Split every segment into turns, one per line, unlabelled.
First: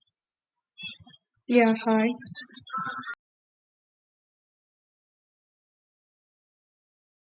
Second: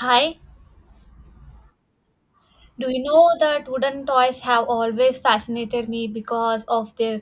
Hi,
Yeah, hi.
do you know that wooden toys have always fascinated me because of their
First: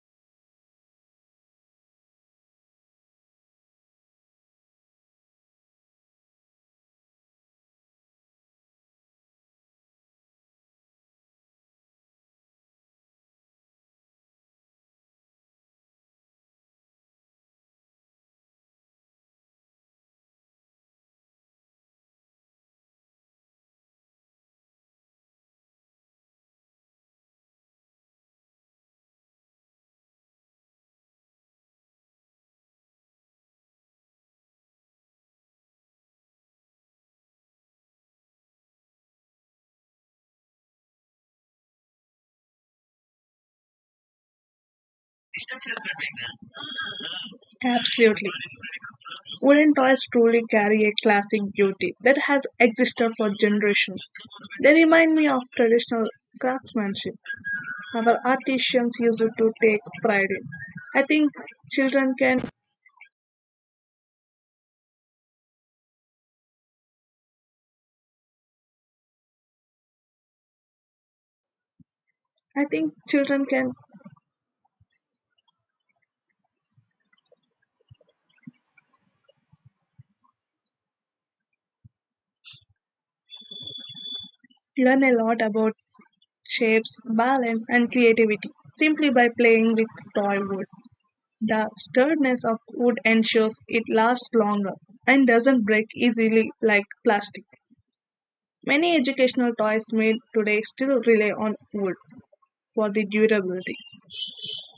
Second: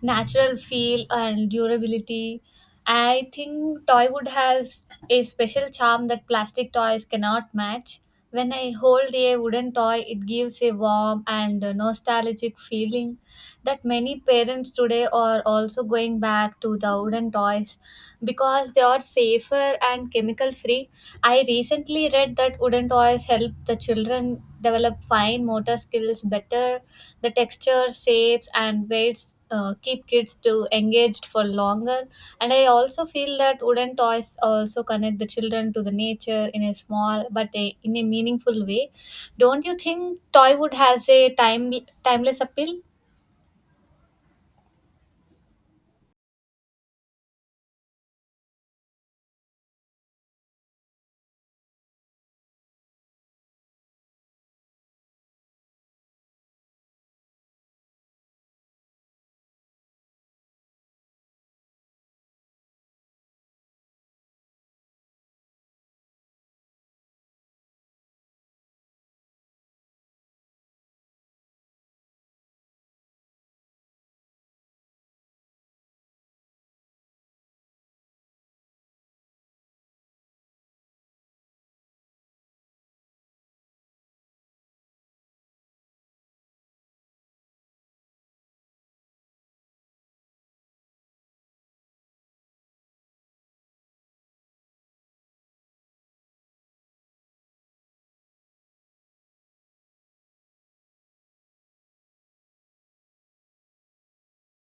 natural feel and durability? I think toywood has a special charm that plastic toys cannot match. When I hold a wooden toy, it gives a warm and nostalgic feeling that many parents today are also going back to the wooden toys because they are safer and chemical free. I recently read that wooden toys help the children develop fine motor skills better. The texture, shapes, and weights keep kids to engaged for longer. And I also feel that wooden toys also connect the children to the nature in a small but in a meaningful way. Don't you think toy wood has a timeless appeal?
Absolutely. Wooden toys truly carry a classic beauty that has existed for generations. They remind me of traditional craftsmanship our artisans used to take pride in. I think children can I think children can learn a lot about shapes, balance and creativity simply by playing with toy wood. The sturdiness of wood ensures it lasts longer and doesn't break easily like plastic. Many educational toys made today still rely on wood for the durability.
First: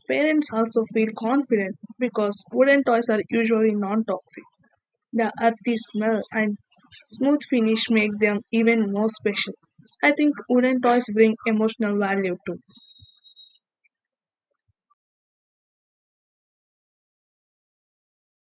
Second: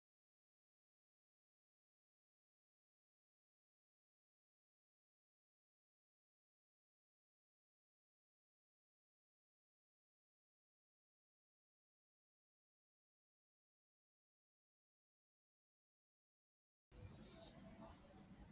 Parents also feel confident because wooden toys are usually non toxic. The earthy smell and smooth finish make them even more special. I think wooden toys bring emotional value too.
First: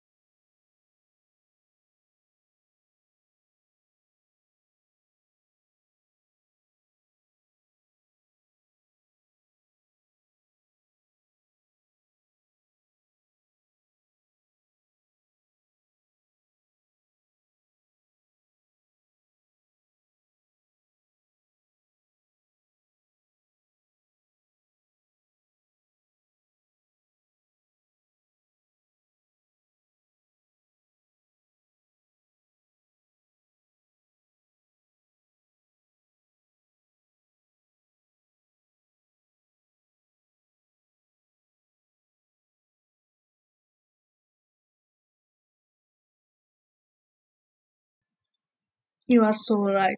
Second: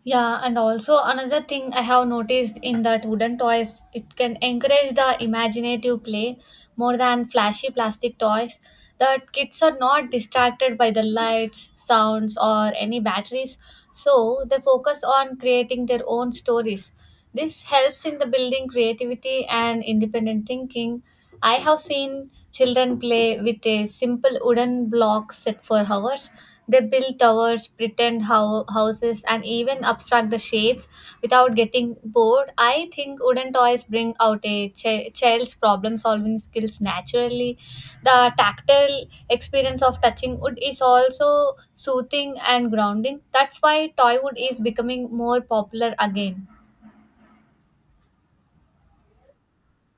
Yeah, and also another thing I have noticed in that wooden toys, it can encourage the imaginative play more than flashy plastic toys. That kids are not distracted by the lights, sounds, or any batteries, so they focus on creating their own stories. This helps in the building creativity and independent thinking. I have seen children play with a simple wooden block set for hours. They build towers, pretend houses, and even abstract the shapes without getting bored. I think wooden toys bring out a child's problem solving skills naturally. The tactile experience of touching wood is also soothing and grounding. That's why toy wood is becoming more popular again.
You are so right.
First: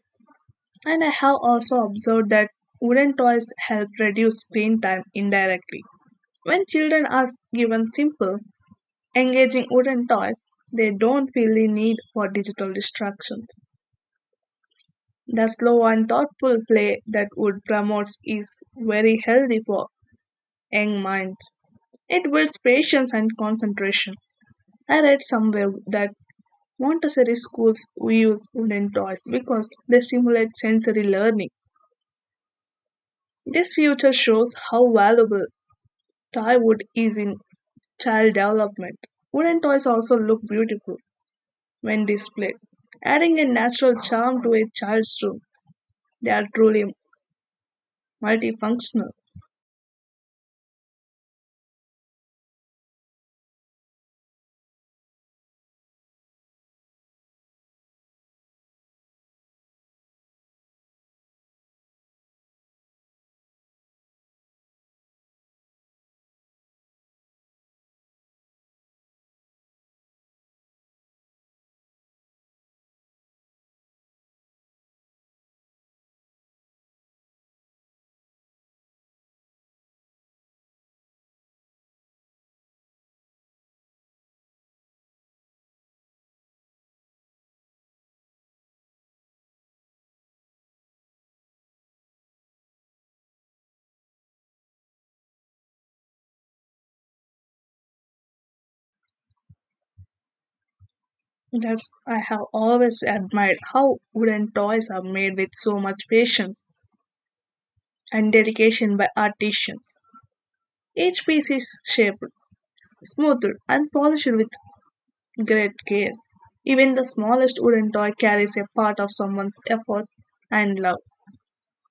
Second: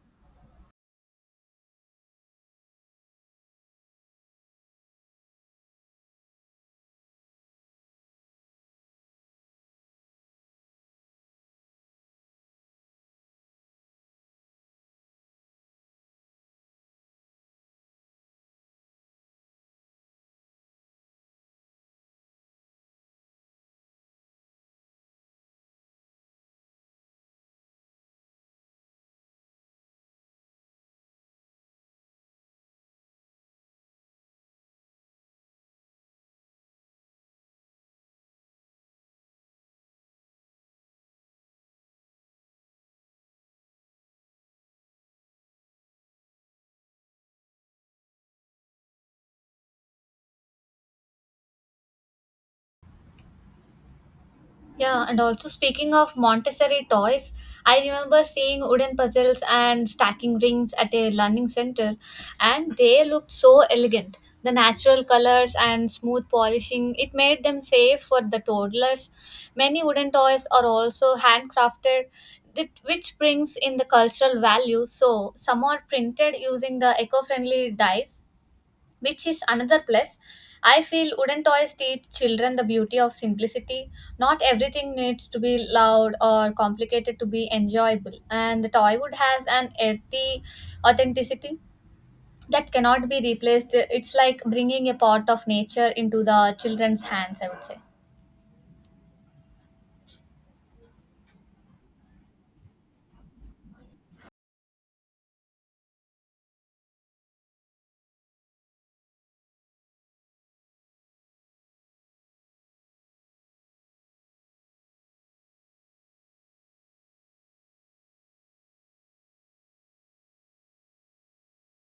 And I have also observed that wooden toys help reduce screen time indirectly. When children are given simple, engaging wooden toys, they don't feel the need for digital distractions. The slow and thoughtful play that wood promotes is very healthy for young minds. It builds patience and concentration. I read somewhere that Montessori schools use wooden toys because they stimulate sensory learning. This future shows how valuable toy wood is in child development. Wooden toys also look beautiful when displayed, adding a natural charm to a child's room. They are truly multifunctional.
Yeah, and also speaking of Montessori toys, I remember seeing wooden puzzles and stacking rings at a learning center, and they looked so elegant. The natural colors and smooth polishing, it made them safe for the toddlers. Many wooden toys are also handcrafted, which brings in the cultural value. So, some are printed using the eco friendly dyes, which is another plus. I feel wooden toys teach children the beauty of simplicity. Not everything needs to be loud or complicated to be enjoyable, and the toy wood has an earthy authenticity that cannot be replaced. It's like bringing a part of nature into the children's hands, I would say.
That's, I have always admired how wooden toys are made with so much patience and dedication by artisans. Each piece is shaped, smoothed, and polished with great care. Even the smallest wooden toy carries a part of someone's effort and love.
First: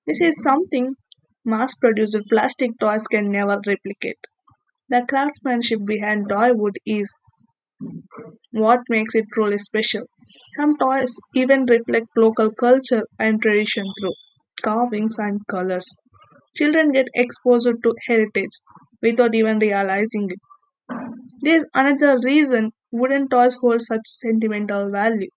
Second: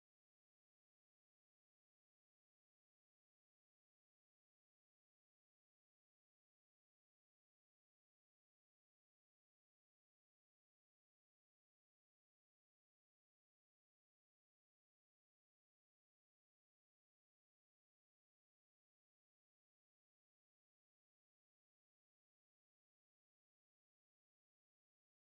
This is something mass produced plastic toys can never replicate. The craftsmanship behind toy wood is what makes it truly special. Some toys even reflect local culture and tradition through carvings and colors. Children get exposed to heritage without even realizing it. There is another reason wooden toys hold such sentimental value.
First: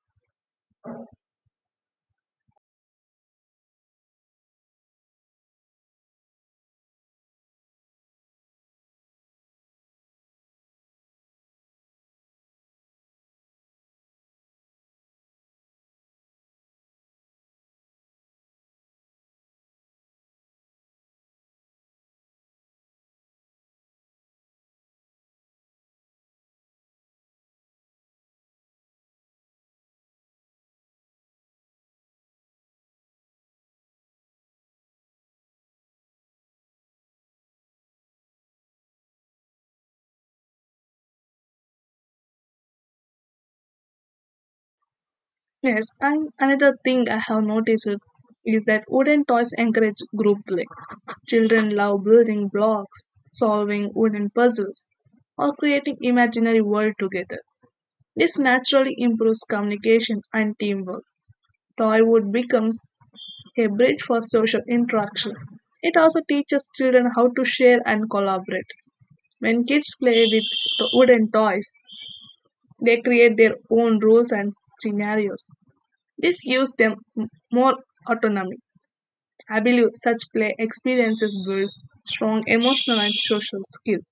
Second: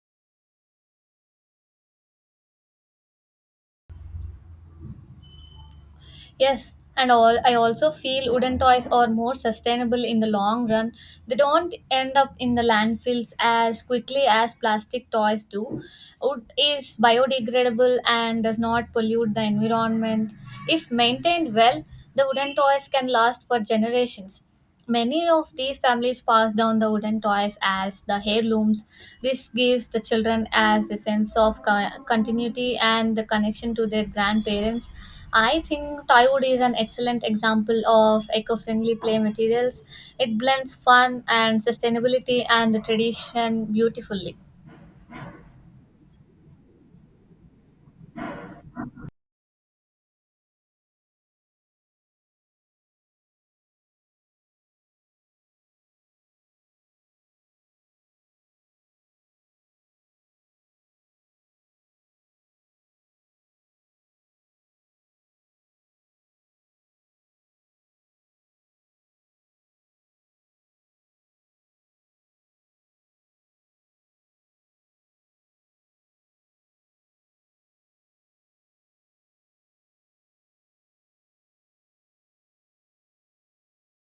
Yes, and all I also feel wooden toys are more sustainable in the long run. They don't end up in the landfills as quickly as plastic toys do. Wood is biodegradable and does not pollute the environment. If maintained well, the wooden toys can last for generations. Many of these families pass down the wooden toys as the heirlooms. This gives the children as a sense of continuity and the connection to their grandparents. I think toywood is an excellent example of eco-friendly play materials. It blends fun and sustainability and the tradition beautifully.
Yes, and another thing I have noticed it is that wooden toys encourage group play. Children love building blocks, solving wooden puzzles, or creating imaginary world together. This naturally improves communication and teamwork. Toywood becomes a bridge for social interaction. It also teaches children how to share and collaborate. When kids play with wooden toys, they create their own rules and scenarios. This gives them more autonomy. I believe such play experiences build strong emotional and social skills.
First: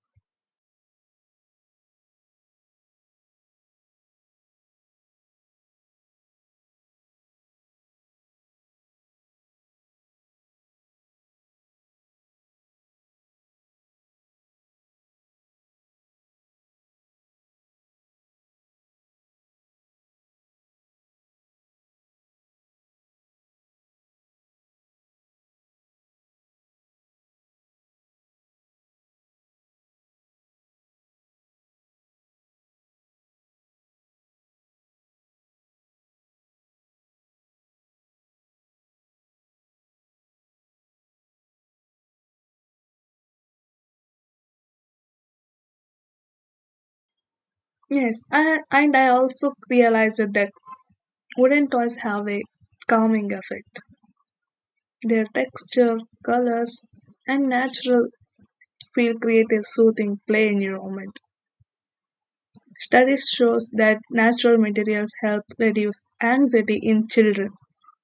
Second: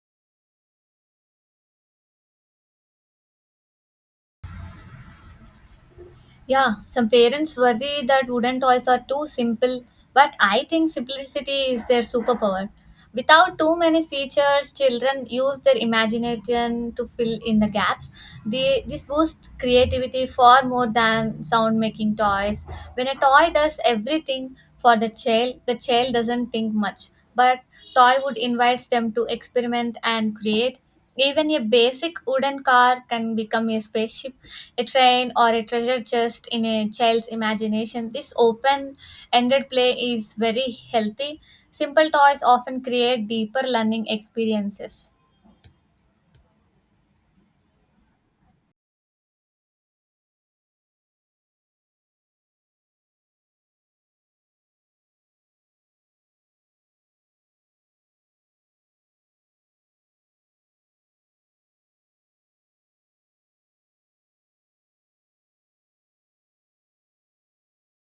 Yeah, some parents worry that wooden toys are too simple, but I think simplicity is their superpower. Without too many features, children use their imagination to fill in the gaps. This boosts creativity far more than sound making toys. When a toy does everything for the child doesn't think much, but toy would invites them to experiment and create. Even a basic wooden car can become a spaceship, a train, or a treasure chest in a child's imagination. This open ended play is very healthy. Simple toys often create deeper learning experiences.
Yes, and I also realized that wooden toys have a calming effect. Their texture, colors, and natural feel create a soothing play environment. Studies shows that natural materials help reduce anxiety in children.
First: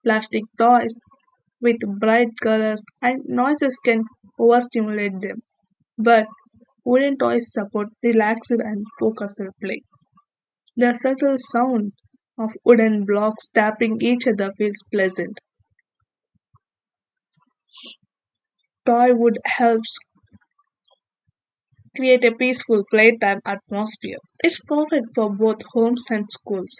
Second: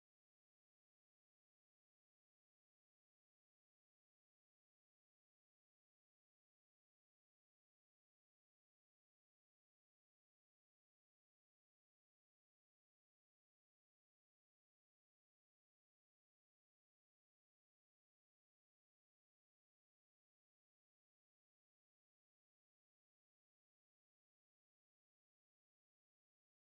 Plastic toys with bright colors and noises can overstimulate them. But wooden toys support relaxed and focused play. The subtle sound of wooden blocks tapping each other feels pleasant. Toy wood helps create a peaceful playtime atmosphere. It's perfect for both homes and schools.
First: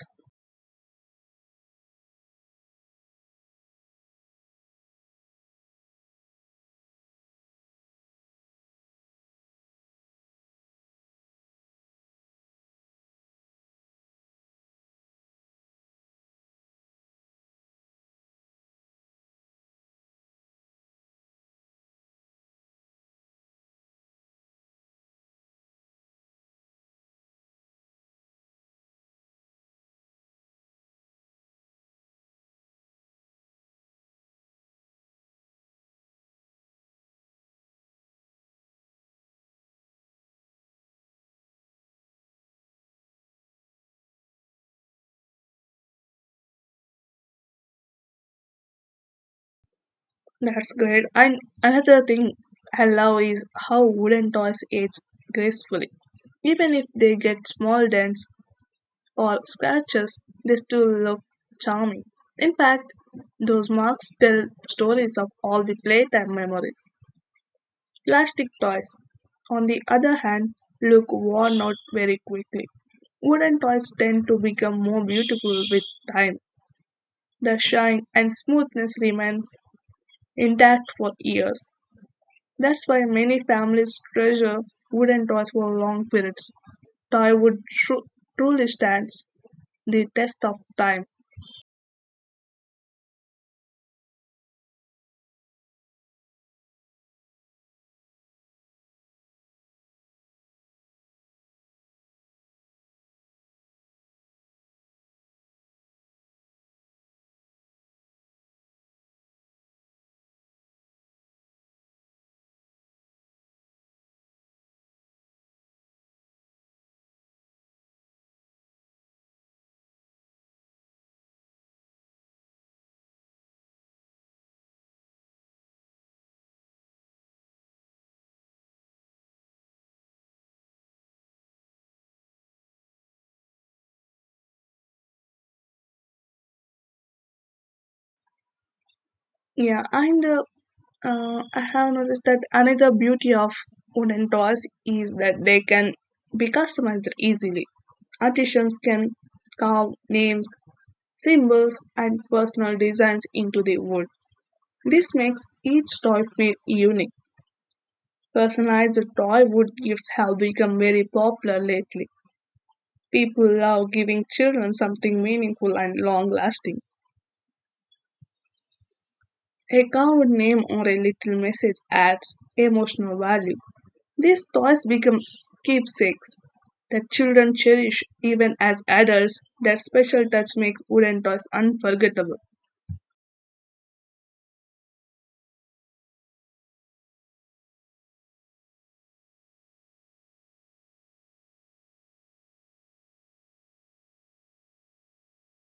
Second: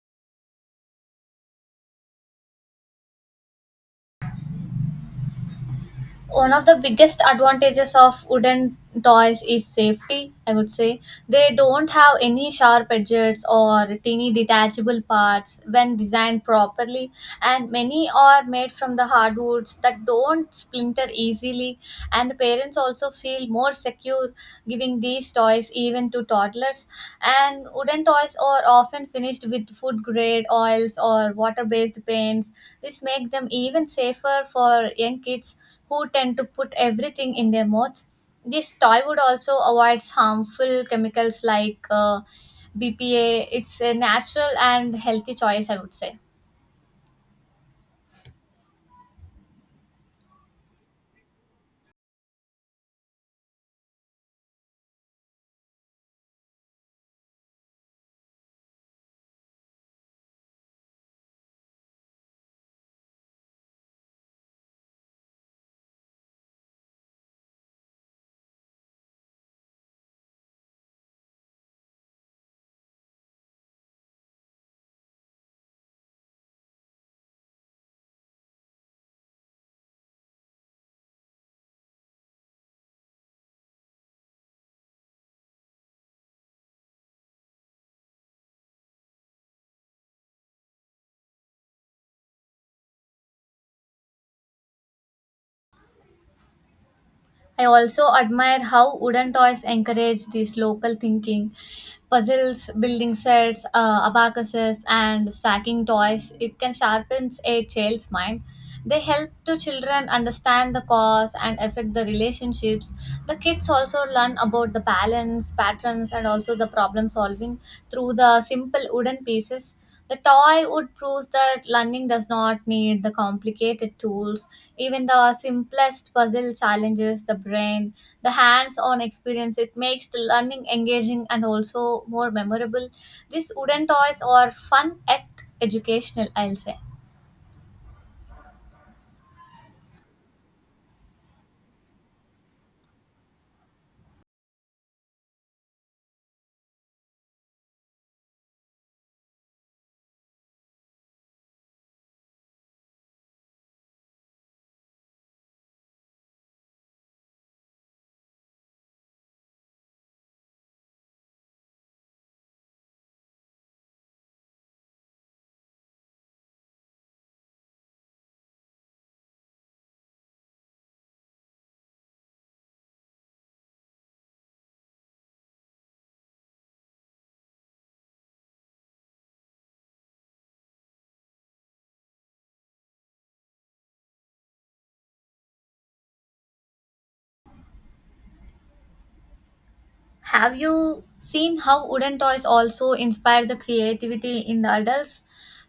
One of the biggest advantages of wooden toys is safety, I would say. They don't have any sharp edges or tiny detachable parts when designed properly, and many are made from the hardwoods that don't splinter easily. And the parents also feel more secure giving these toys even to toddlers. And wooden toys are often finished with food grade oils or water based paints. This make them even safer for young kids who tend to put everything in their mouths. This toy would also avoids harmful chemicals like BPA. It's a natural and healthy choice, I would say.
That's great. And another thing I love is how wooden toys age gracefully. Even if they get small dents, or scratches, they still look charming. In fact, those marks tell stories of all the playtime memories. Plastic toys, on the other hand, look worn out very quickly. Wooden toys tend to become more beautiful with time. The shine and smoothness remains intact for years. That's why many families treasure wooden toys for long periods. Toy wood truly stands the test of time.
I also admire how wooden toys encourage this local thinking. Puzzles, building sets, abacuses, and stacking toys. It can sharpen a child's mind. They help to children understand the cause and affect the relationships. The kids also learn about the balance, patterns, and also the problem solving through the simple wooden pieces. The toy would prove that learning does not need the complicated tools. Even the simplest puzzle challenges the brain. The hands on experience, it makes the learning engaging and also more memorable. These wooden toys are fun yet educational, I'll say.
Yeah, and I have noticed that another beauty of wooden toys is that they can be customized easily. Artisans can carve names, symbols, and personal designs into the wood. This makes each toy feel unique. Personalized toy wood gifts have become very popular lately. People love giving children something meaningful and long lasting. A carved name or a little message adds emotional value. These toys become keepsakes that children cherish even as adults. That special touch makes wooden toys unforgettable.
Have you seen how wooden toys also inspire the creativity in the adults?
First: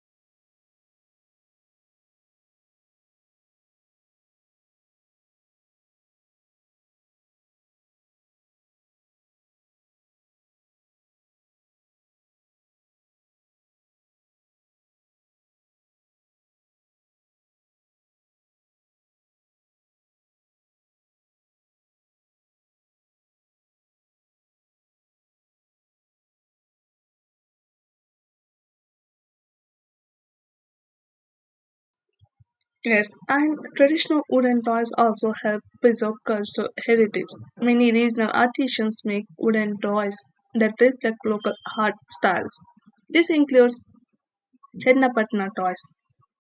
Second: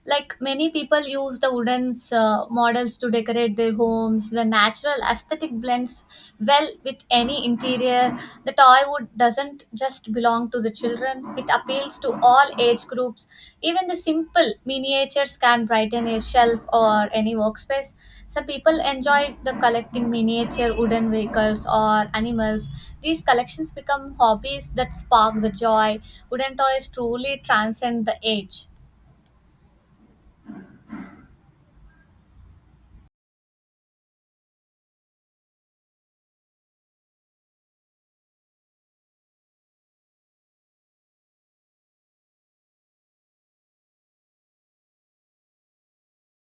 Like many people use the wooden models to decorate their homes. The natural aesthetic blends well with any interior. The toy wood doesn't just belong to the children, it appeals to all age groups. Even the simple miniatures can brighten a shelf or any workspace. So people enjoy the collecting miniature wooden vehicles or animals. These collections become hobbies that spark the joy. Wooden toys truly transcend the age.
Yes, and traditional wooden toys also help preserve cultural heritage. Many regional artisans make wooden toys that reflect local art styles. This includes Chennapatna toys,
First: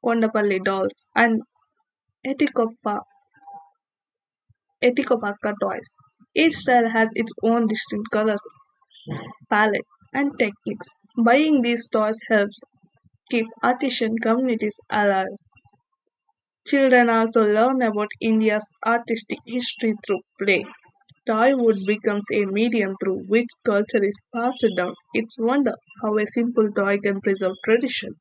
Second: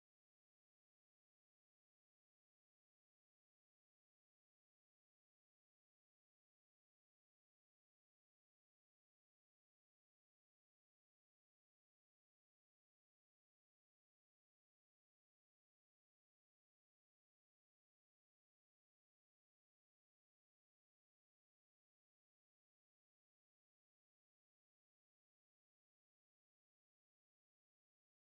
Kondapalli dolls, and Etikoppa, Etikopakka toys. Each style has its own distinct colors palette, and techniques. Buying these toys helps keep artisan communities alive. Children also learn about India's artistic history through play. Toywood becomes a medium through which culture is passed down. It's wonder how a simple toy can preserve tradition.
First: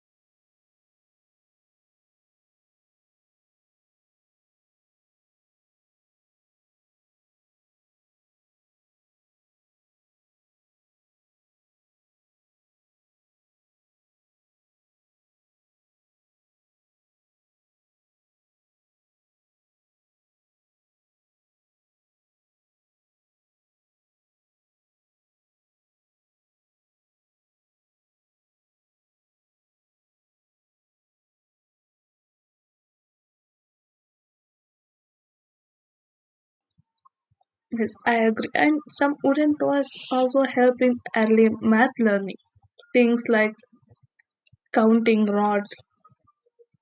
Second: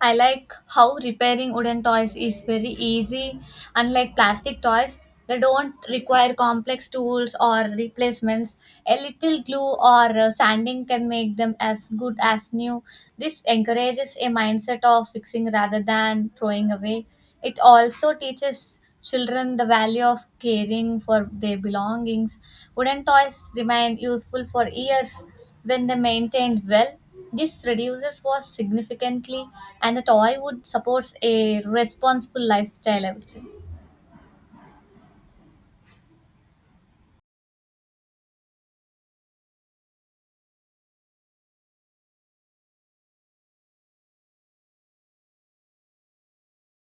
I like how repairing wooden toys is very easy. Unlike plastic toys, they don't require complex tools or replacements. A little glue or sanding can make them as good as new. This encourages a mindset of fixing rather than throwing away. It also teaches children the value of caring for their belongings. Wooden toys remain useful for years when they maintained well. This reduces was significantly, and the toy would supports a responsible lifestyle, I would say.
Yes, I agree. And some wooden toys also help in early math learning. Things like counting rods,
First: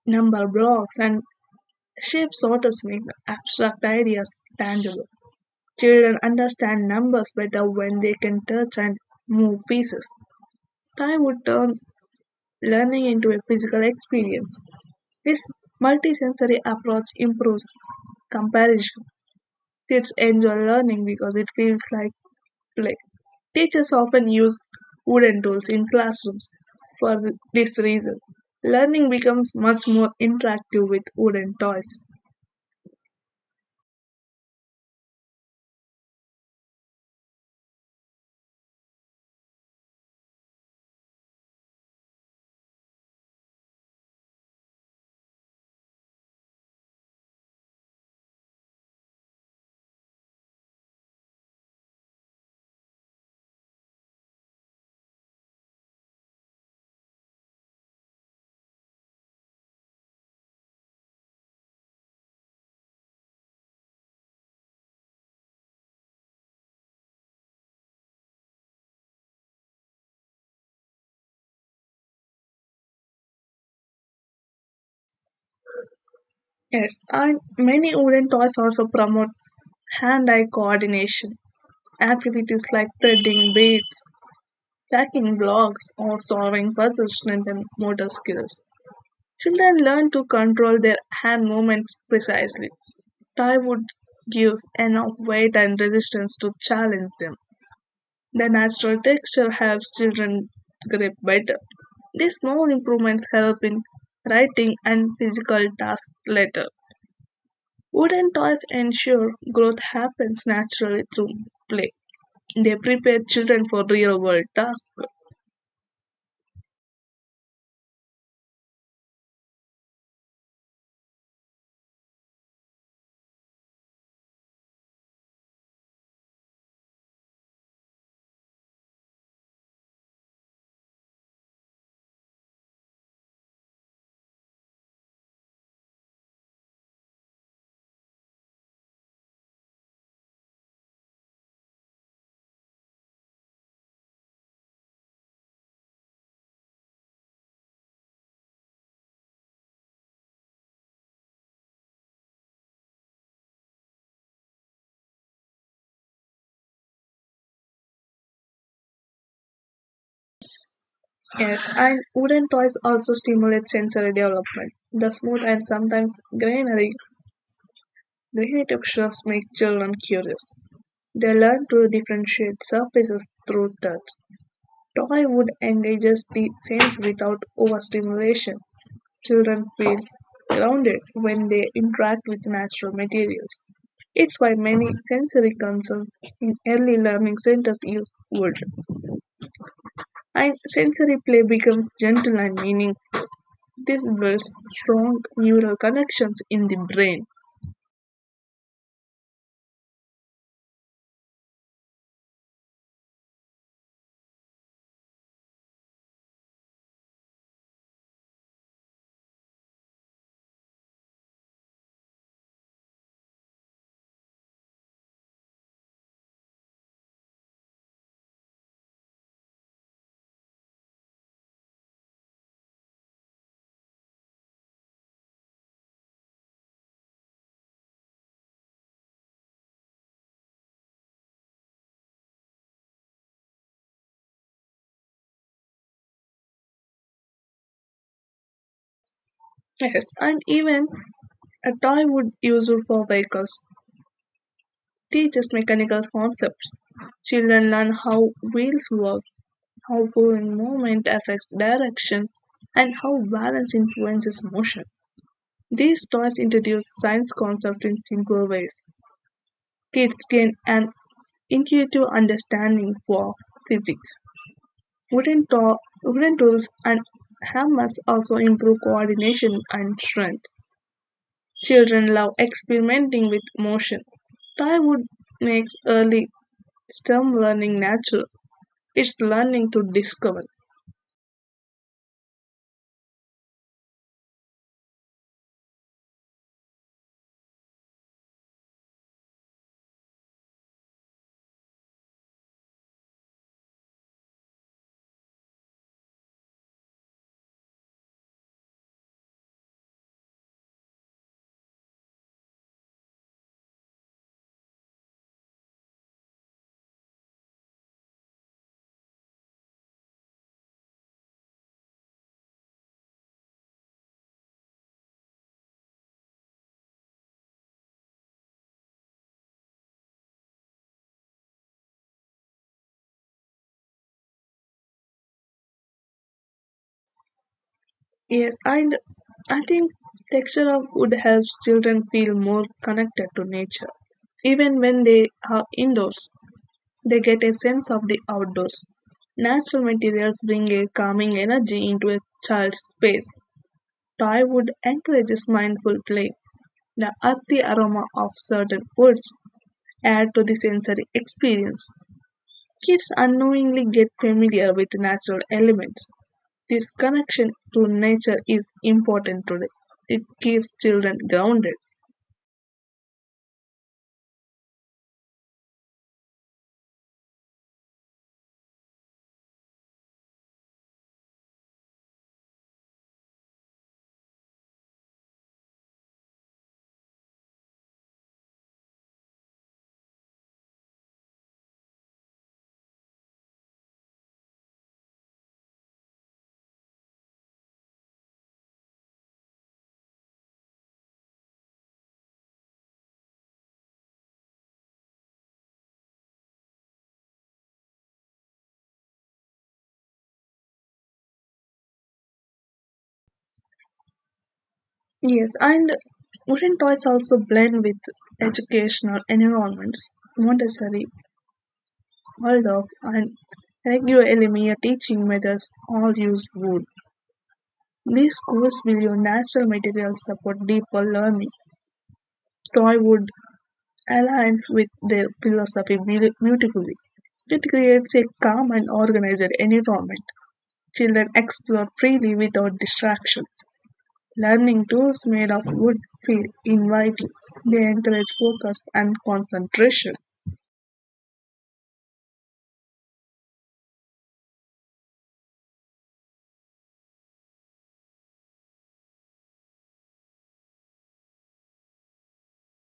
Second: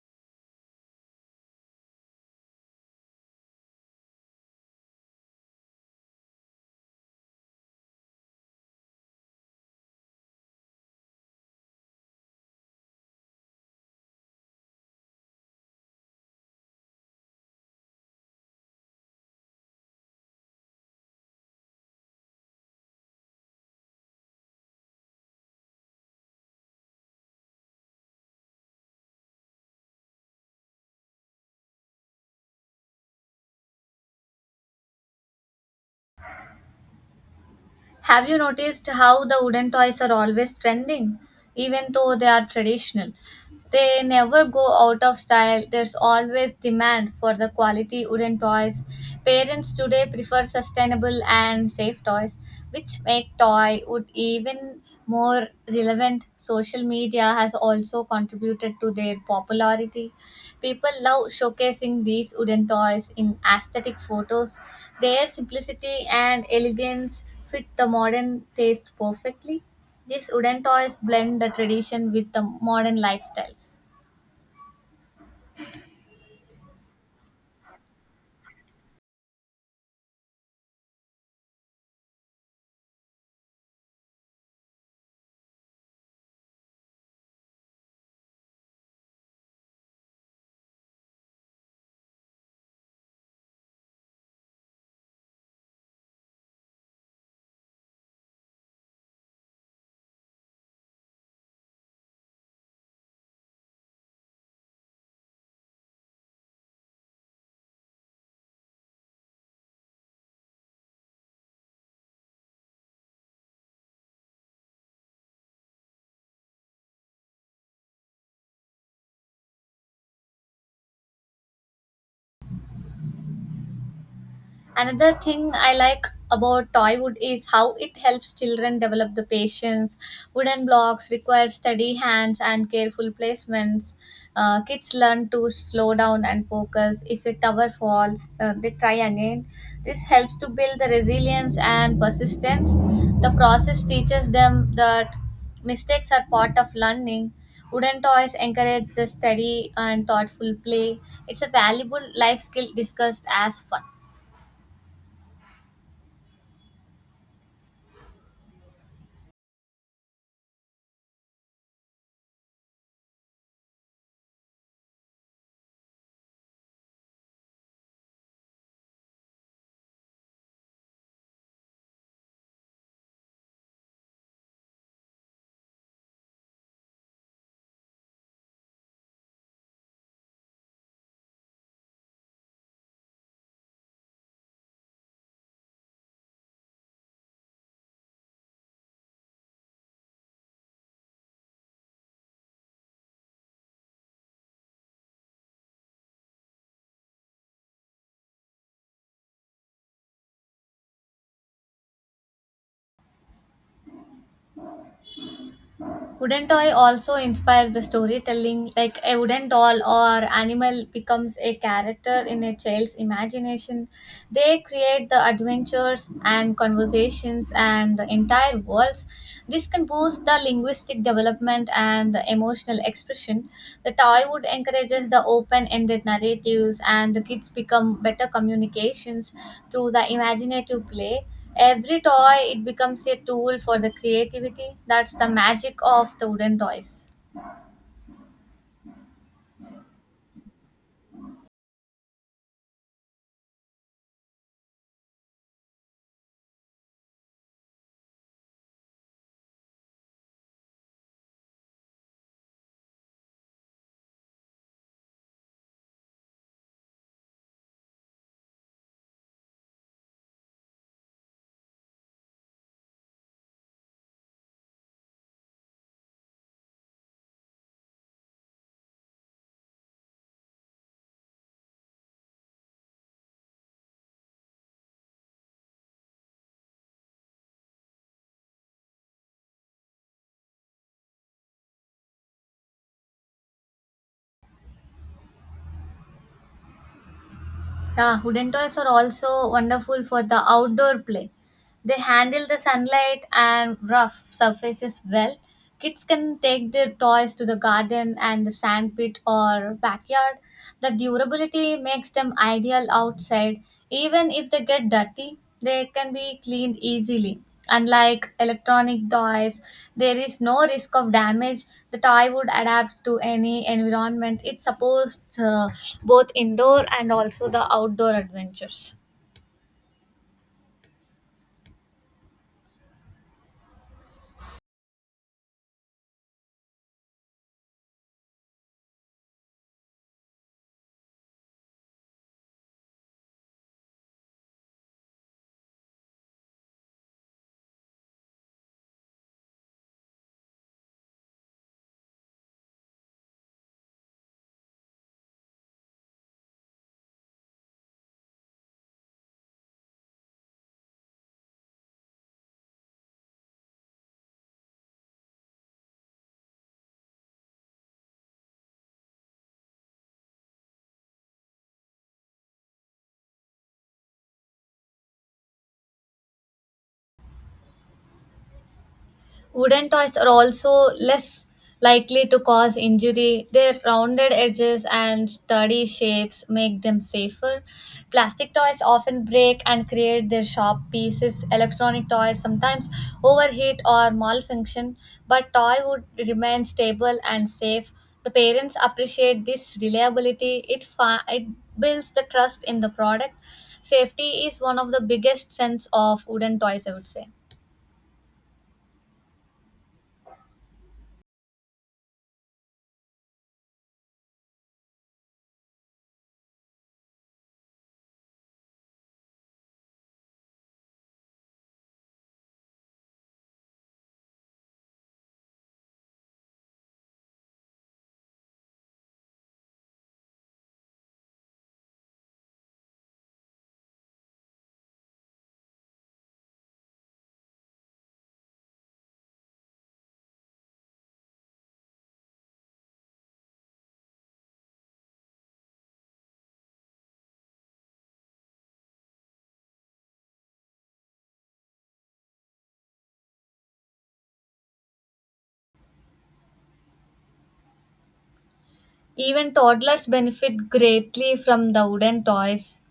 number blocks, and shape sorters make abstract ideas tangible. Children understand numbers better when they can touch and move pieces. Time wood turns learning into a physical experience. This multisensory approach improves comparison. Kids enjoy learning because it feels like play. Teachers often use wooden tools in classrooms for this reason. Learning becomes much more interactive with wooden toys.
Have you noticed how the wooden toys are always trending? Even though they are traditional, they never go out of style. There's always demand for the quality wooden toys. Parents today prefer sustainable and safe toys, which make toy wood even more relevant. Social media has also contributed to their popularity. People love showcasing these wooden toys in aesthetic photos. Their simplicity and elegance fit the modern taste perfectly. These wooden toys blend the tradition with the modern lifestyles.
Yes, and many wooden toys also promote hand-eye coordination. Activities like threading weights, stacking blocks, or solving puzzles strengthen motor skills. Children learn to control their hand movements precisely. Thywood gives enough weight and resistance to challenge them. The natural texture helps children grip better. These small improvements help in writing and physical tasks later. Wooden toys ensure growth happens naturally through play. They prepare children for real world tasks.
Another thing I like about toy wood is how it helps children develop the patience. Wooden blocks require steady hands and careful placements. Kids learn to slow down and focus. If a tower falls, they try again. This helps to build the resilience and persistence. The process teaches them that mistakes are part of learning. Wooden toys encourage the steady and thoughtful play. It's a valuable life skill discussed as fun.
Yes, and wooden toys also stimulate sensory development. The smooth and sometimes grainy textures make children curious. They learn to differentiate surfaces through touch. Toy wood engages the sense without overstimulation. Children feel grounded when they interact with natural materials. It's why many sensory concerns in early learning centers use wood. And sensory play becomes gentle and meaningful. This builds strong neural connections in the brain.
Wooden toy also inspires the storytelling, like a wooden doll or animal becomes a character in a child's imagination. They create the adventures and conversations and the entire worlds. This can boost the linguistic development and the emotional expression. The toy wood encourages the open ended narratives, and the kids become better communications through the imaginative play. Every toy it becomes a tool for the creativity. That's the magic of the wooden toys.
Yes, and even a toy would useful for vehicles teaches mechanical concepts. Children learn how wheels work, how pulling movement affects direction, and how balance influences motion. These toys introduce science concepts in simple ways. Kids gain an intuitive understanding for physics. Wooden tools and hammers also improve coordination and strength. Children love experimenting with motion. Toy wood makes early STEM learning natural. It's learning to discover.
Yeah, wooden toys are also wonderful for the outdoor play. They handle the sunlight and rough surfaces well. Kids can take their toys to the garden and the sandpit or backyard. The durability makes them ideal outside. Even if they get dirty, they can be cleaned easily. Unlike electronic toys, there is no risk of damage. The toy would adapt to any environment. It supports both indoor and also the outdoor adventures.
Yes, and I think texture of wood helps children feel more connected to nature. Even when they are indoors, they get a sense of the outdoors. Natural materials bring a calming energy into a child's space. Thai wood encourages mindful play. The earthy aroma of certain woods add to the sensory experience. Kids unknowingly get familiar with natural elements. This connection to nature is important today. It keeps children grounded.
Wooden toys are also less likely to cause injury. Their rounded edges and sturdy shapes make them safer. Plastic toys often break and create their sharp pieces. Electronic toys sometimes overheat or malfunction, but toy would remain stable and safe. The parents appreciate this reliability. It builds the trust in the product. Safety is one of the biggest sense of wooden toys, I would say.
Yes, and wooden toys also blend with educational environments. Montessori, Waldorf, and regular LMEA teaching methods all use wood. These schools will use natural materials support deeper learning. Toywood aligns with their philosophy beautifully. It creates a calm and organized environment. Children explore freely without distractions. Learning tools made of wood feel inviting. They encourage focus and concentration.
Even toddlers benefit greatly from the wooden toys.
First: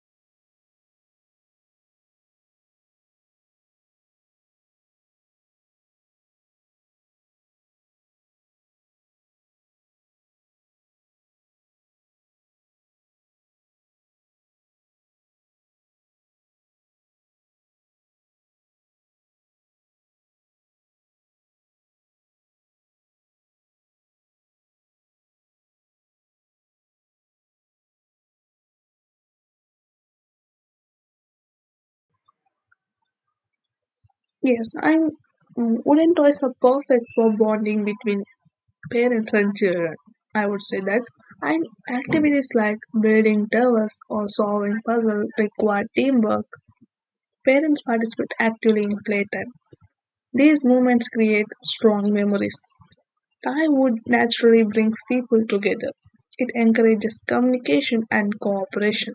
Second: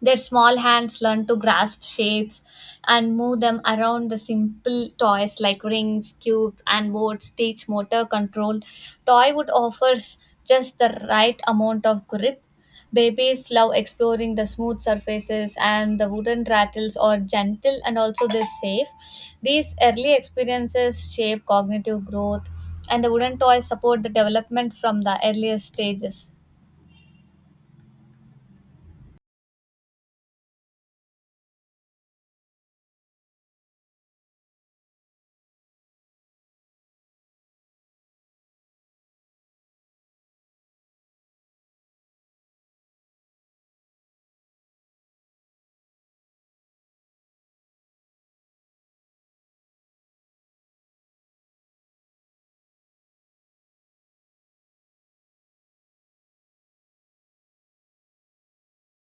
Their small hands learn to grasp shapes and move them around the simple toys like rings, cubes, and boards teach motor control. Toy wood offers just the right amount of grip. Babies love exploring the smooth surfaces, and the wooden rattles are gentle and also they're safe. These early experiences shape cognitive growth, and the wooden toys support the development from the earliest stages.
Yes, I'm. Wooden toys are perfect for bonding between parents and children. I would say that and activities like building towers or solving puzzles require teamwork. Parents participate actively in playtime. These moments create strong memories. Would naturally brings people together. It encourages communication and cooperation.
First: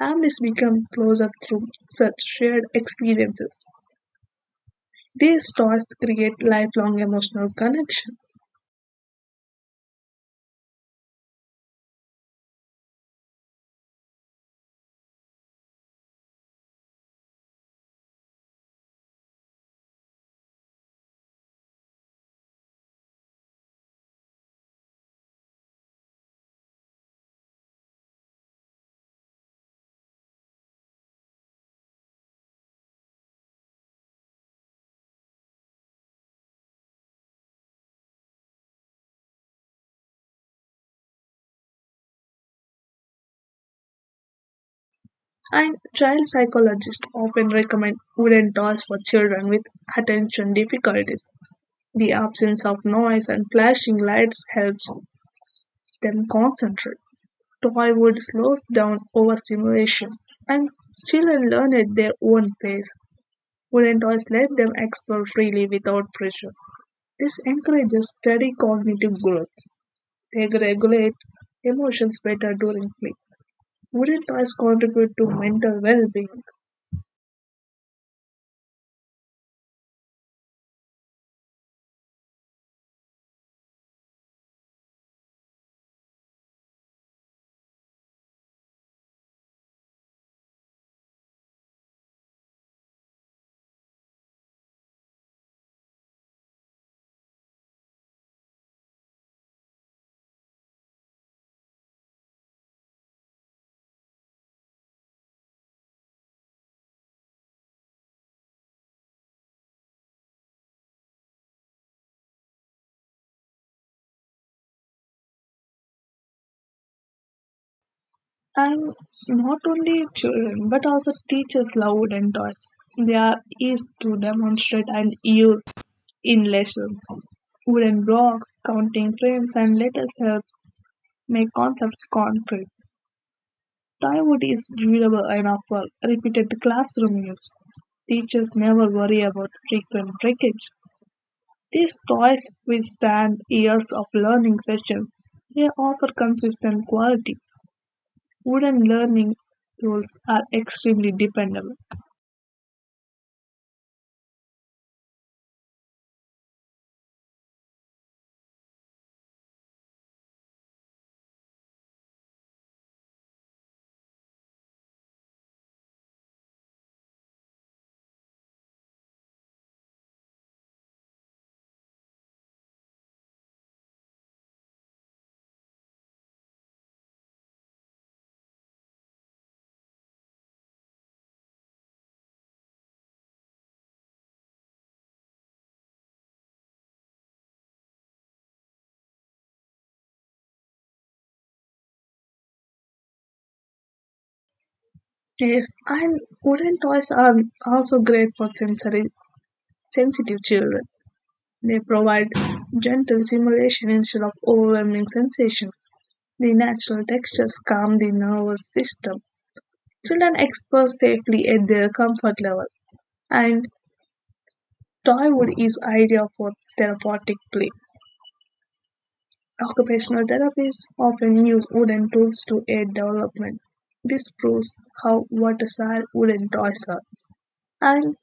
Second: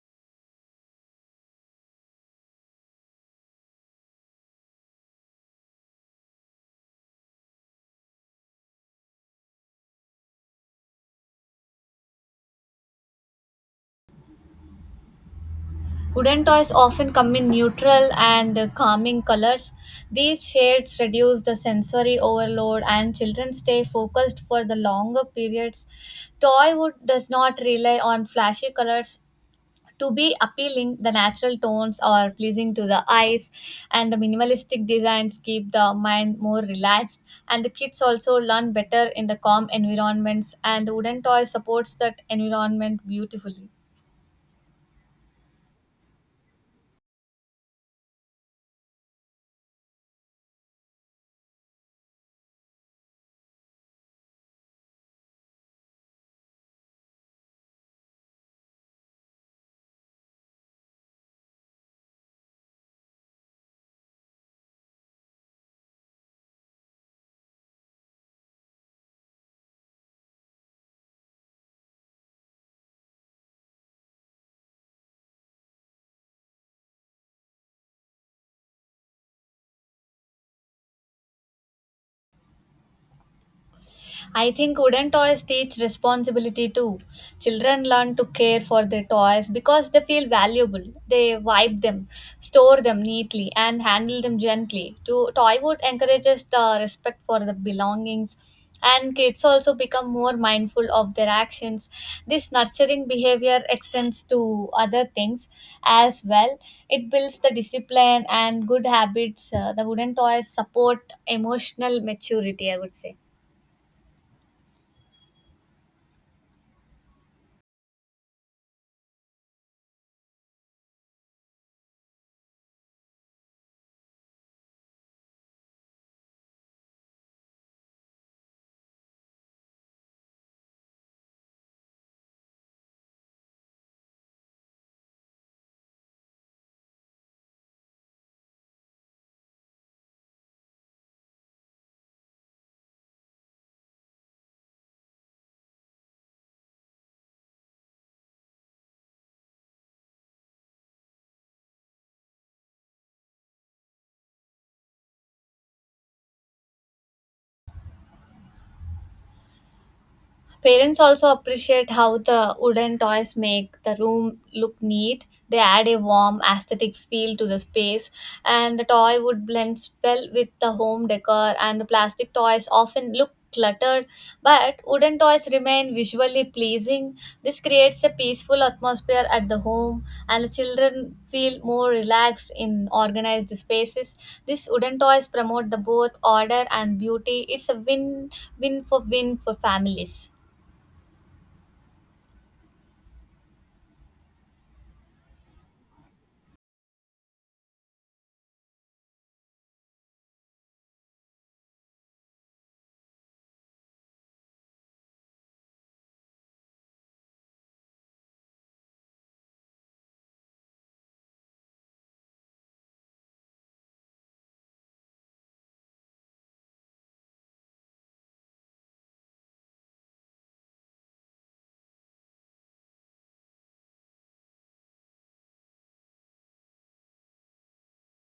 Families become closer through such shared experiences. These toys create lifelong emotional connection.
Wooden toys often come in neutral and calming colors. These shades reduce the sensory overload, and children stay focused for the longer periods. Toy wood does not rely on flashy colors to be appealing. The natural tones are pleasing to the eyes, and the minimalistic designs keep the mind more relaxed, and the kids also learn better in the calm environments, and the wooden toy supports that environment beautifully.
And child psychologists often recommend wooden toys for children with attention difficulties. The absence of noise and flashing lights helps them concentrate. Toy wood slows down overstimulation, and children learn at their own pace. Wooden toys let them explore freely without pressure. This encourages steady cognitive growth. They regulate emotions better during play. Wooden toys contribute to mental well being.
I think wooden toys teach responsibility too. Children learn to care for their toys because they feel valuable. They wipe them, store them neatly, and handle them gently. To Toywood encourages the respect for the belongings, and kids also become more mindful of their actions. This nurturing behavior extends to other things as well. It builds the discipline and good habits. The wooden toys support emotional maturity, I would say.
And not only children, but also teachers love wooden toys. They are easy to demonstrate and use in lessons. Wooden blocks, counting frames, and letters help make concepts concrete. Toy wood is durable enough for repeated classroom use. Teachers never worry about frequent breakage. These toys withstand years of learning sessions. They offer consistent quality. Wooden learning tools are extremely dependable.
Parents also appreciate how the wooden toys make the room look neat. They add a warm, aesthetic feel to the space, and the toy wood blends well with the home decor. And the plastic toys often look cluttered, but wooden toys remain visually pleasing. This creates a peaceful atmosphere at the home, and the children feel more relaxed in organized spaces. These wooden toys promote the both order and beauty. It's a win for families.
Yes, and wooden toys are also great for sensory sensitive children. They provide gentle stimulation instead of overwhelming sensations. The natural textures calm the nervous system. Children explore safely at their comfort level, and toy wood is ideal for therapeutic play. Occupational therapists often use wooden tools to aid development. This proves how versatile wooden toys are, and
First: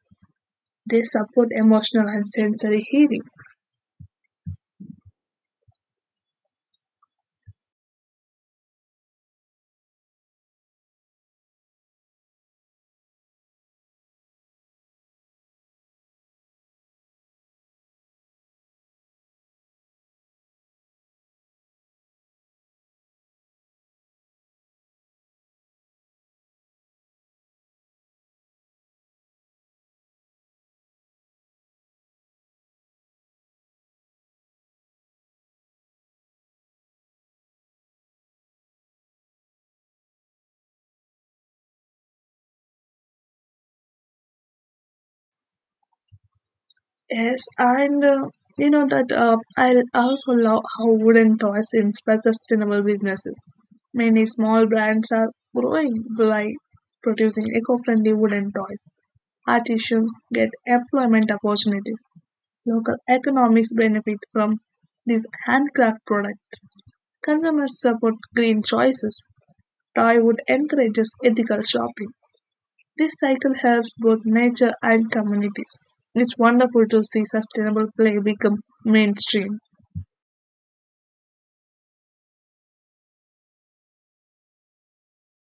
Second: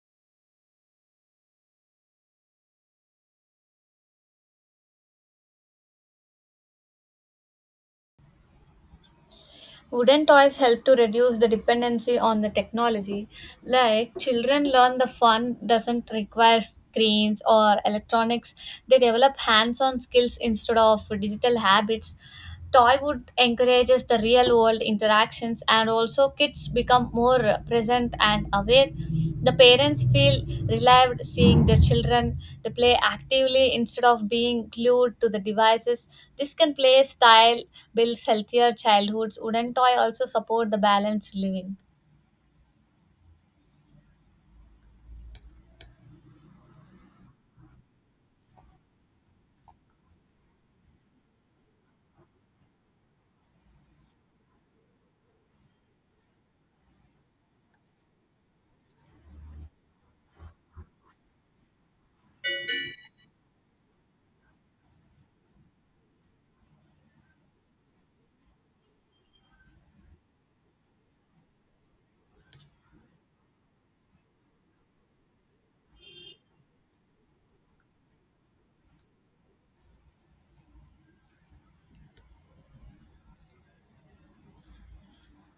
they support emotional and sensory healing.
Wooden toys help to reduce the dependency on the technology. Like children learn the fun doesn't require screens or electronics. They develop hands-on skills instead of digital habits. Toy would encourages the real world interactions, and also kids become more present and aware. The parents feel relieved seeing their children, they play actively instead of being glued to the devices. This can play style builds healthier childhoods. Wooden toy also support the balanced living.
Yes, and you know that I also love how wooden toys inspire sustainable businesses. Many small brands are growing by producing eco-friendly wooden toys. Artisans get employment opportunities, local economies benefit from these handcraft products. Consumers support green choices. Toy wood encourages ethical shopping. This cycle helps both nature and communities. It's wonderful to see sustainable play become mainstream.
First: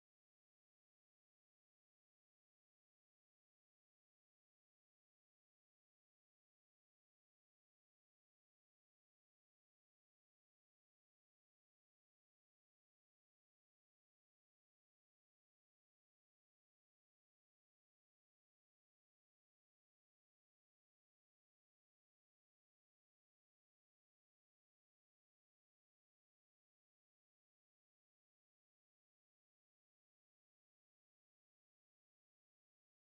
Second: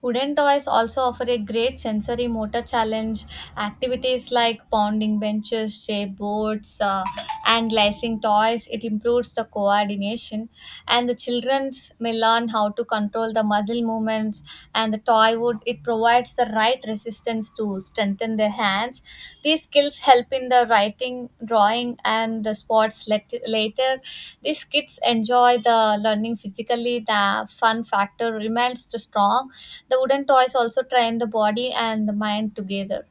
Wooden toys also offer a great sensory motor challenge. Activities like pounding benches, shape boards, and lacing toys. It improves the coordination, and the childrens may learn how to control the muscle movements. And the toy wood, it provides the right resistance to strengthen their hands. These skills help in the writing, drawing, and the sports later. These kids enjoy the learning physically. The fun factor remains strong. The wooden toys also train the body and the mind together.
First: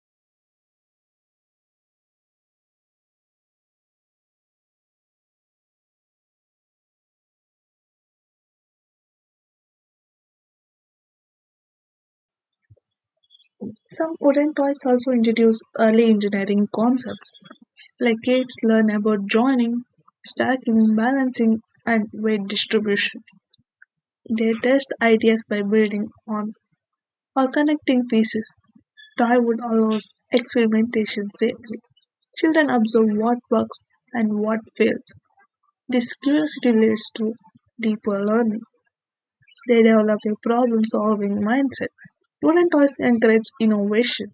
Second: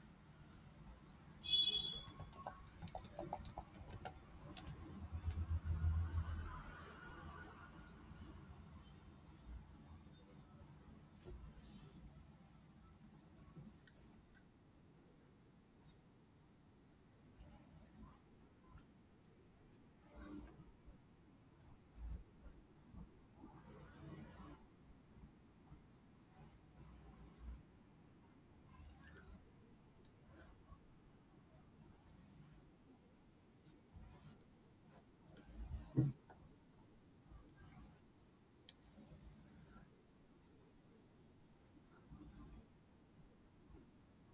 Some wooden toys also introduce early engineering concepts, like kids learn about joining, stacking, balancing, and weight distribution. They test ideas by building on or connecting pieces. Darwin allows experimentation safely. Children observe what works and what fails. This curiosity leads to deeper learning. They develop a problem solving mindset. Wooden toys encourage innovation.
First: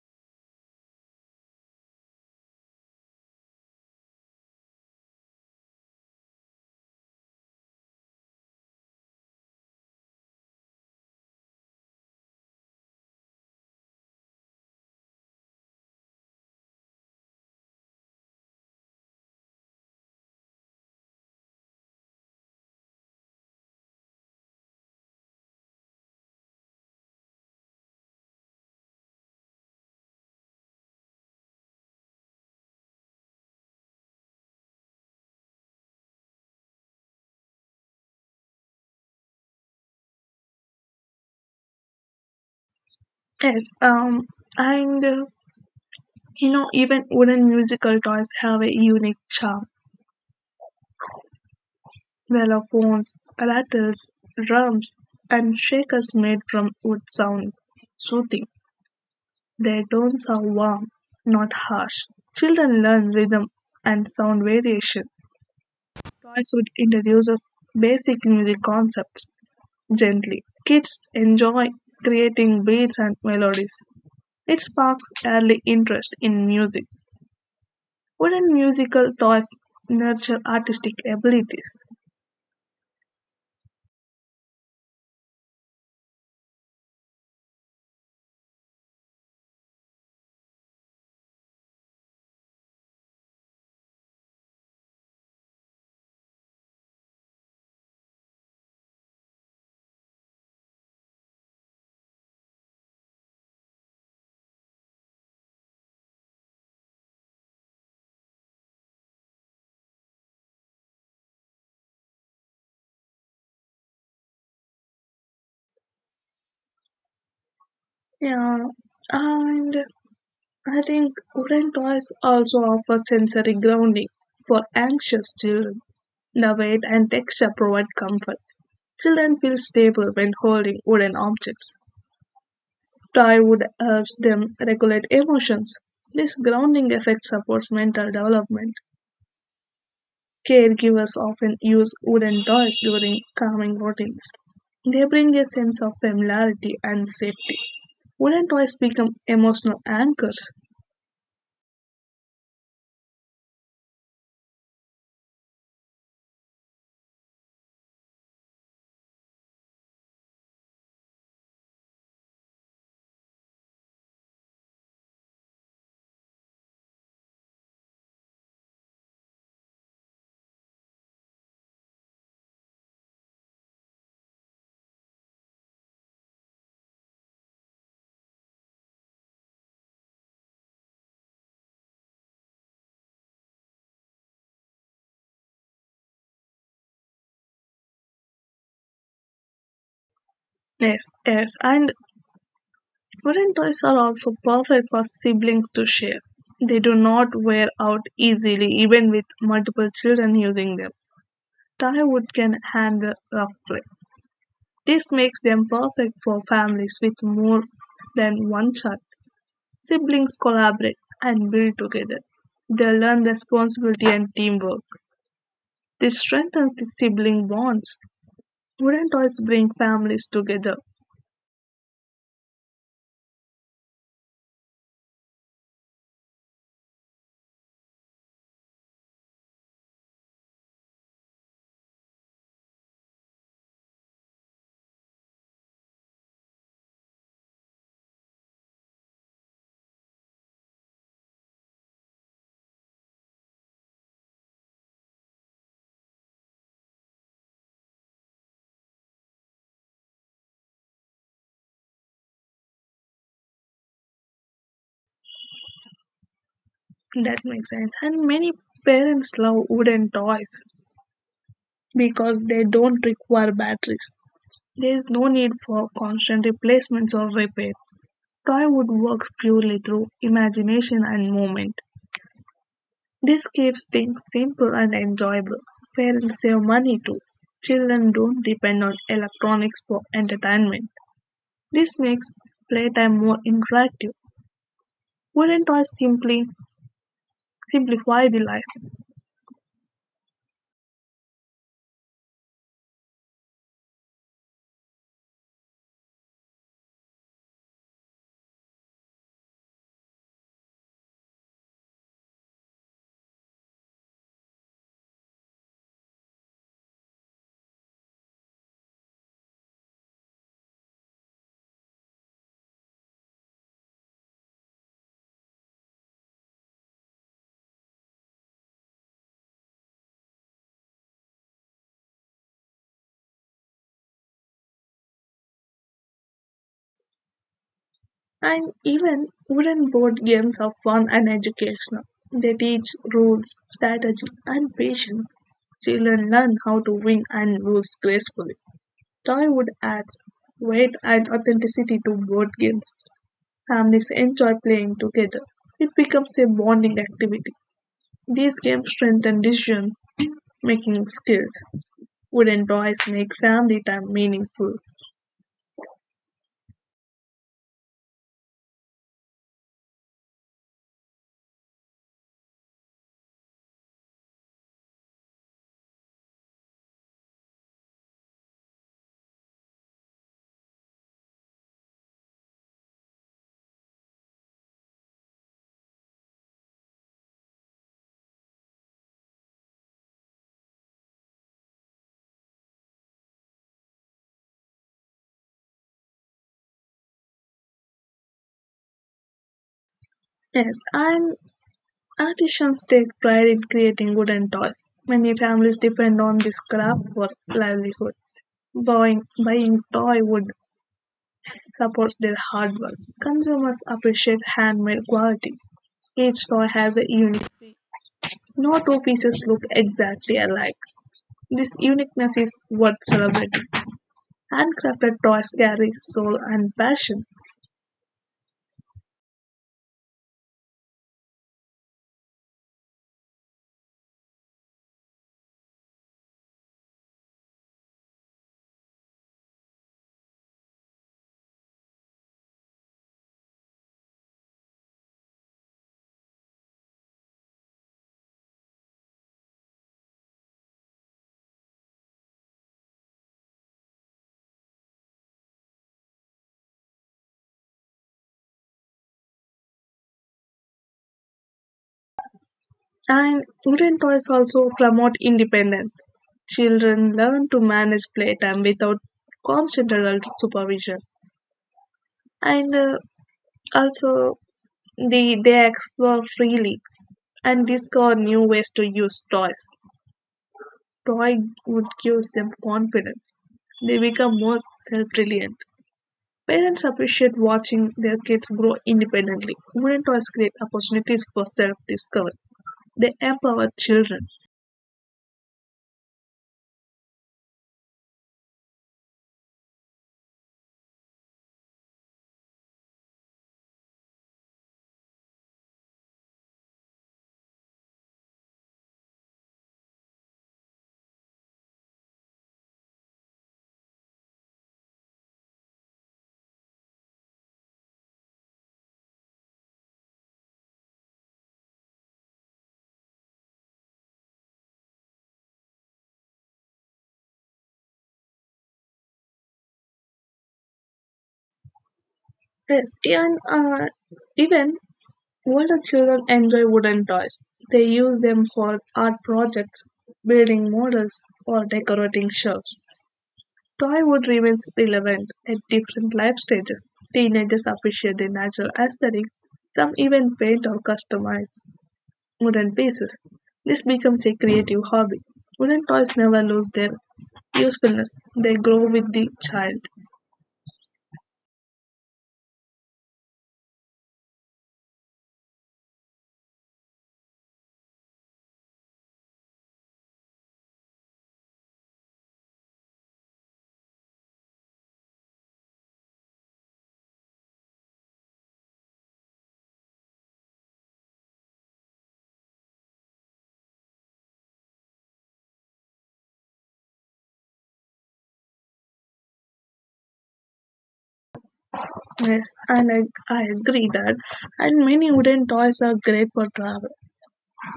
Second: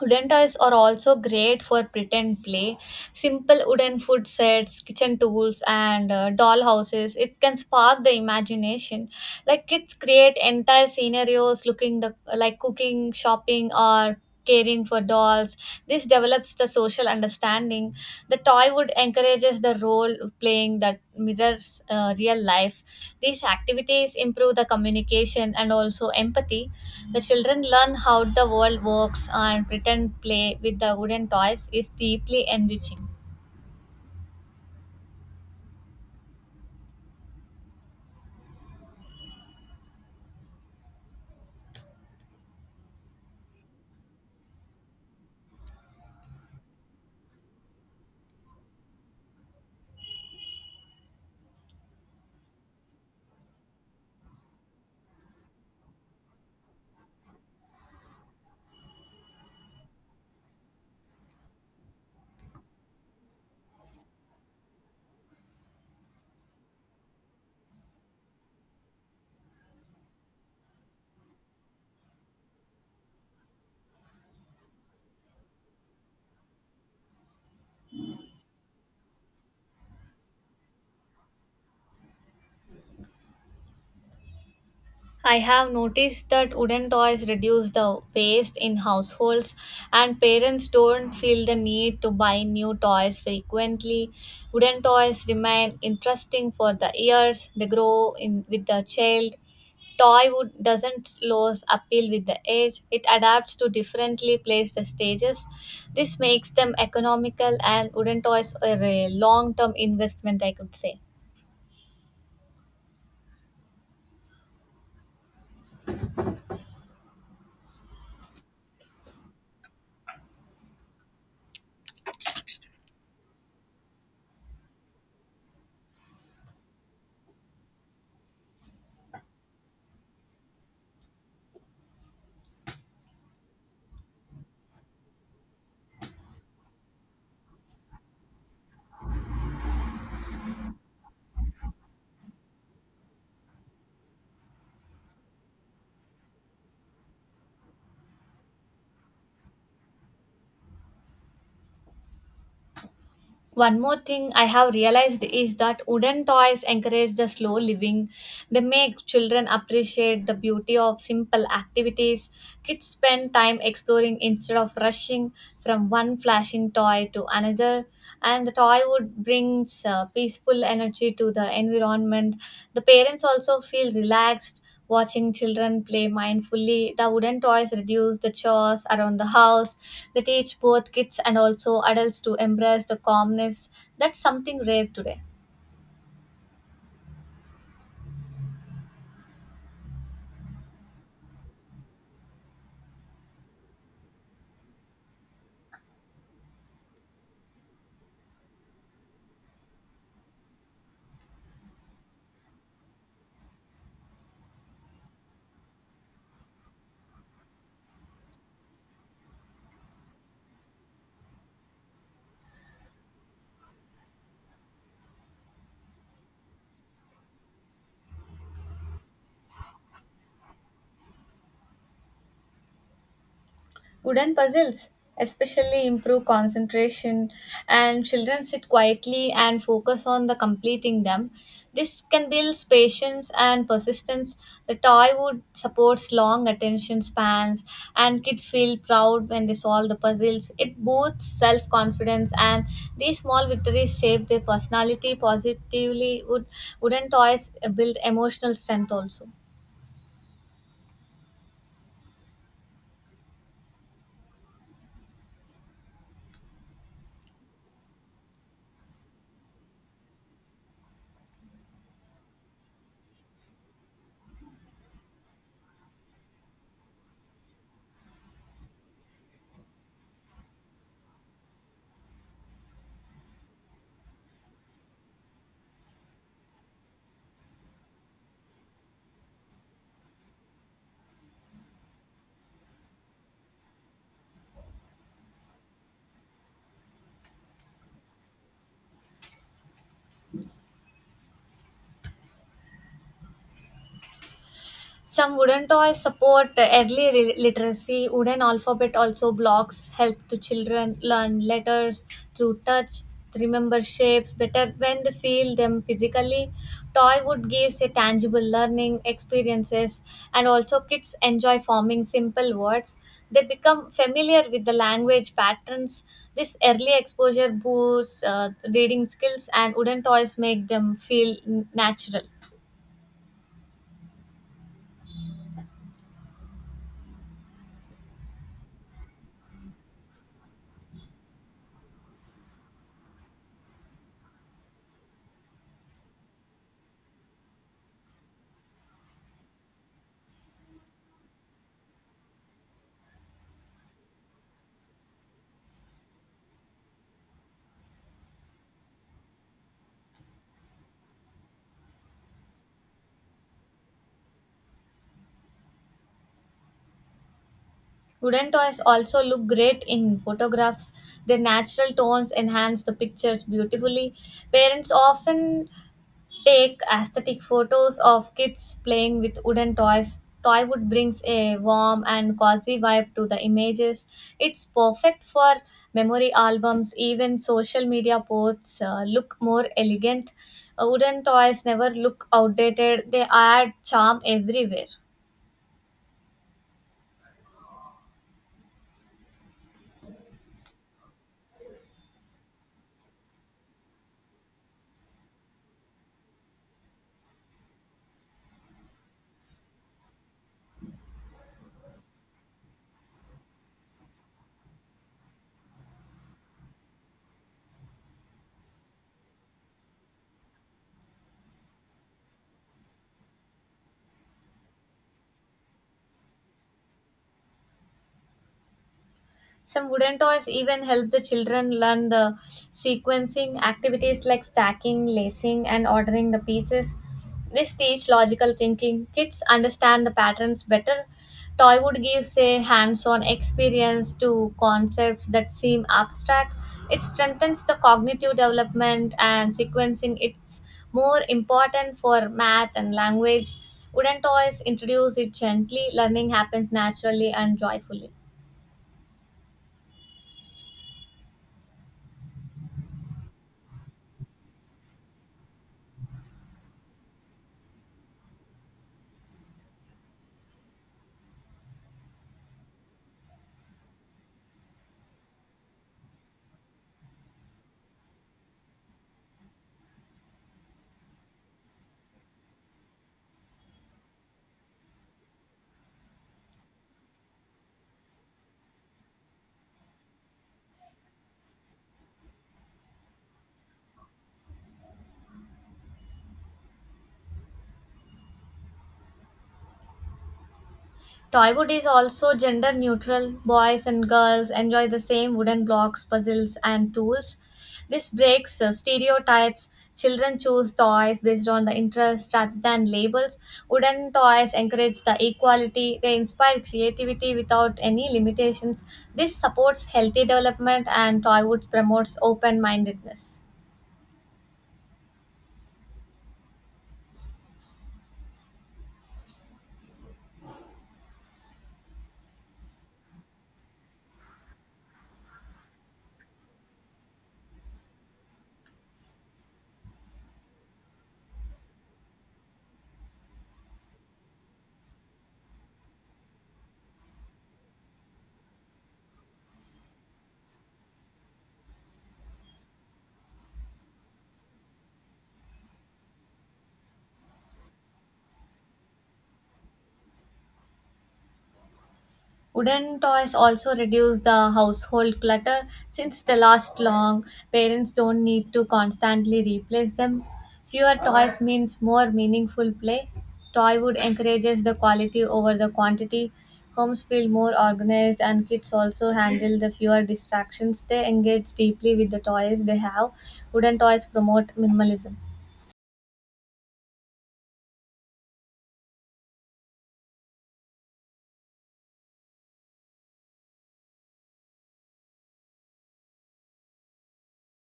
Wooden toys are also great for pretend play. Simple wooden food sets, kitchen tools, and doll houses. It can spark the imagination. Like kids create entire scenarios looking the like cooking, shopping, or caring for dolls. This develops the social understanding. The toy would encourages the role playing that mirrors real life. These activities improve the communication and also empathy. The children learn how the world works, and pretend play with the wooden toys is deeply enriching.
Yes, and uh, even wooden musical toys have a unique charm. Xylophones, rattles, drums, and shakers made from wood sound soothing. Their tones are warm, not harsh. Children learn rhythm and sound variation. Toys would introduce us basic music concepts gently. Kids enjoy creating beats and melodies. It sparks early interest in music. Wooden musical toys nurture artistic abilities.
I have noticed that wooden toys reduce the waste in households, and parents don't feel the need to buy new toys frequently. Wooden toys remain interesting for the years they grow in with the child. Toy wood doesn't lose appeal with the age. It adapts to differently placed stages. This makes them economical, and wooden toys are a long-term investment, I could say.
Yeah, and I think wooden toys also offer sensory grounding for anxious children. The weight and texture provide comfort. Children feel stable when holding wooden objects. Toy wood helps them regulate emotions. This grounding effect supports mental development. Caregivers often use wooden toys during calming routines. They bring a sense of familiarity and safety. Wooden toys become emotional anchors.
One more thing I have realized is that wooden toys encourage the slow living. They make children appreciate the beauty of simple activities. Kids spend time exploring instead of rushing from one flashing toy to another. And the toy would brings peaceful energy to the environment. The parents also feel relaxed watching children play mindfully. The wooden toys reduce the chores around the house. They teach both kids and also adults to embrace the calmness. That's something rare today.
Yes, yes, and wooden toys are also perfect for siblings to share. They do not wear out easily, even with multiple children using them. Thai wood can handle roughly. This makes them perfect for families with more than one child. Siblings collaborate and build together. They learn responsibility and teamwork. This strengthens the sibling bonds. Wooden toys bring families together.
Wooden puzzles especially improve concentration, and children sit quietly and focus on the completing them. This can build patience and persistence. The toy wood supports long attention spans, and kids feel proud when they solve the puzzles. It boosts self-confidence, and these small victories shape their personality positively. Wooden toys build emotional strength also.
That makes sense. And many parents love wooden toys because they don't require batteries. There is no need for constant replacements or repairs. Toywood works purely through imagination and movement. This keeps things simple and enjoyable. Parents save money too. Children don't depend on electronics for entertainment. This makes playtime more interactive. Wooden toys simply simplify the life.
Some wooden toys support early literacy. Wooden alphabet also blocks help to children learn letters through touch, to remember shapes better when they feel them physically. Toy wood gives a tangible learning experiences, and also kids enjoy forming simple words. They become familiar with the language patterns. This early exposure boosts reading skills, and wooden toys make them feel natural.
And even wooden board games are fun and educational. They teach rules, strategy, and patience. Children learn how to win and lose gracefully. Toywood adds weight and authenticity to board games. Families enjoy playing together. It becomes a bonding activity. These games strengthen decision making skills. Wooden toys make family time meaningful.
Wooden toys also look great in photographs. Their natural tones enhance the pictures beautifully. Parents often take aesthetic photos of kids playing with wooden toys. Toy wood brings a warm and cozy vibe to the images. It's perfect for memory albums, even social media posts look more elegant. Wooden toys never look outdated, they add charm everywhere.
Yes, and artisans take pride in creating wooden toys. Many families depend on this craft for livelihood. Buying toy wood supports their hard work. Consumers appreciate handmade quality. Each toy has a unique feel. No two pieces look exactly alike. This uniqueness is what celebrated. Handcrafted toys carry soul and passion.
Some wooden toys even help the children learn the sequencing activities like stacking, lacing, and ordering the pieces. This teach logical thinking. Kids understand the patterns better. Toywood gives a hands-on experience to concepts that seem abstract. It strengthens the cognitive development, and sequencing, it's more important for math and language. Wooden toys introduce it gently. Learning happens naturally and joyfully.
And wooden toys also promote independence. Children learn to manage playtime without constant adult supervision. And uh, also, they explore freely and discover new ways to use toys. Toy would gives them confidence. They become more self-reliant. Parents appreciate watching their kids grow independently. Wooden toys create opportunities for self discovery. They empower children.
Toywood is also gender neutral. Boys and girls enjoy the same wooden blocks, puzzles, and tools. This breaks stereotypes. Children choose toys based on the interests rather than labels. Wooden toys encourage the equality. They inspire creativity without any limitations. This supports healthy development, and Toywood promotes open mindedness.
Yes, and even older children enjoy wooden toys. They use them for art projects, building models, or decorating shelves. Toywood remains relevant at different life stages. Teenagers appreciate the natural aesthetic. Some even paint or customize wooden pieces. This becomes a creative hobby. Wooden toys never lose their usefulness. They grow with the child.
Wooden toys also reduce the household clutter since they last long. Parents don't need to constantly replace them. Fewer toys means more meaningful play. Toywood encourages the quality over the quantity. Homes feel more organized, and kids also handle the fewer distractions. They engage deeply with the toys they have. Wooden toys promote minimalism.
Yes, and I agree that. And many wooden toys are great for travel.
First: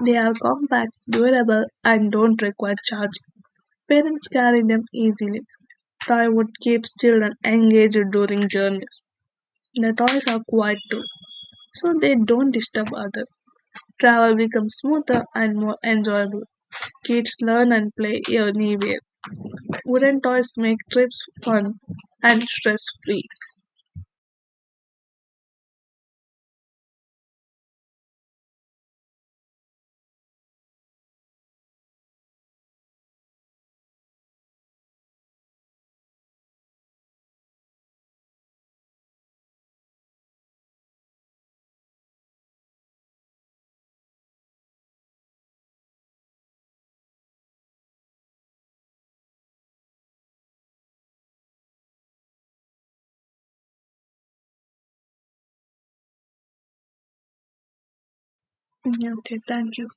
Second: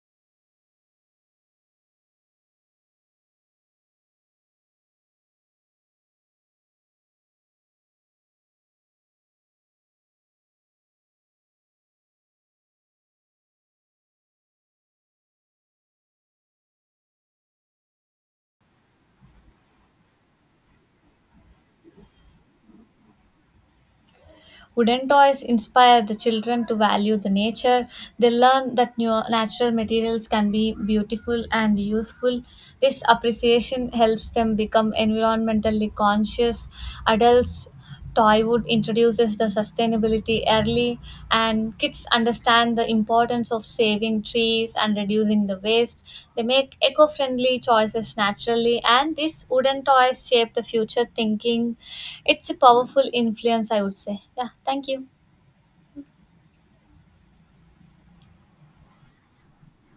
They are compact, durable, and don't require charging. Parents carry them easily. Toy wood keeps children engaged during journeys. The toys are quiet too, so they don't disturb others. Travel becomes smoother and more enjoyable. Kids learn and play anywhere. Wooden toys make trips fun and stress free.
Wooden toys inspire the children to value the nature. They learn that natural materials can be beautiful and useful. This appreciation helps them become environmentally conscious adults. Toywood introduces the sustainability early, and kids understand the importance of saving trees and reducing the waste. They make eco friendly choices naturally, and these wooden toys shape the future thinking. It's a powerful influence, I would say. Yeah, thank you.
Okay, thank you.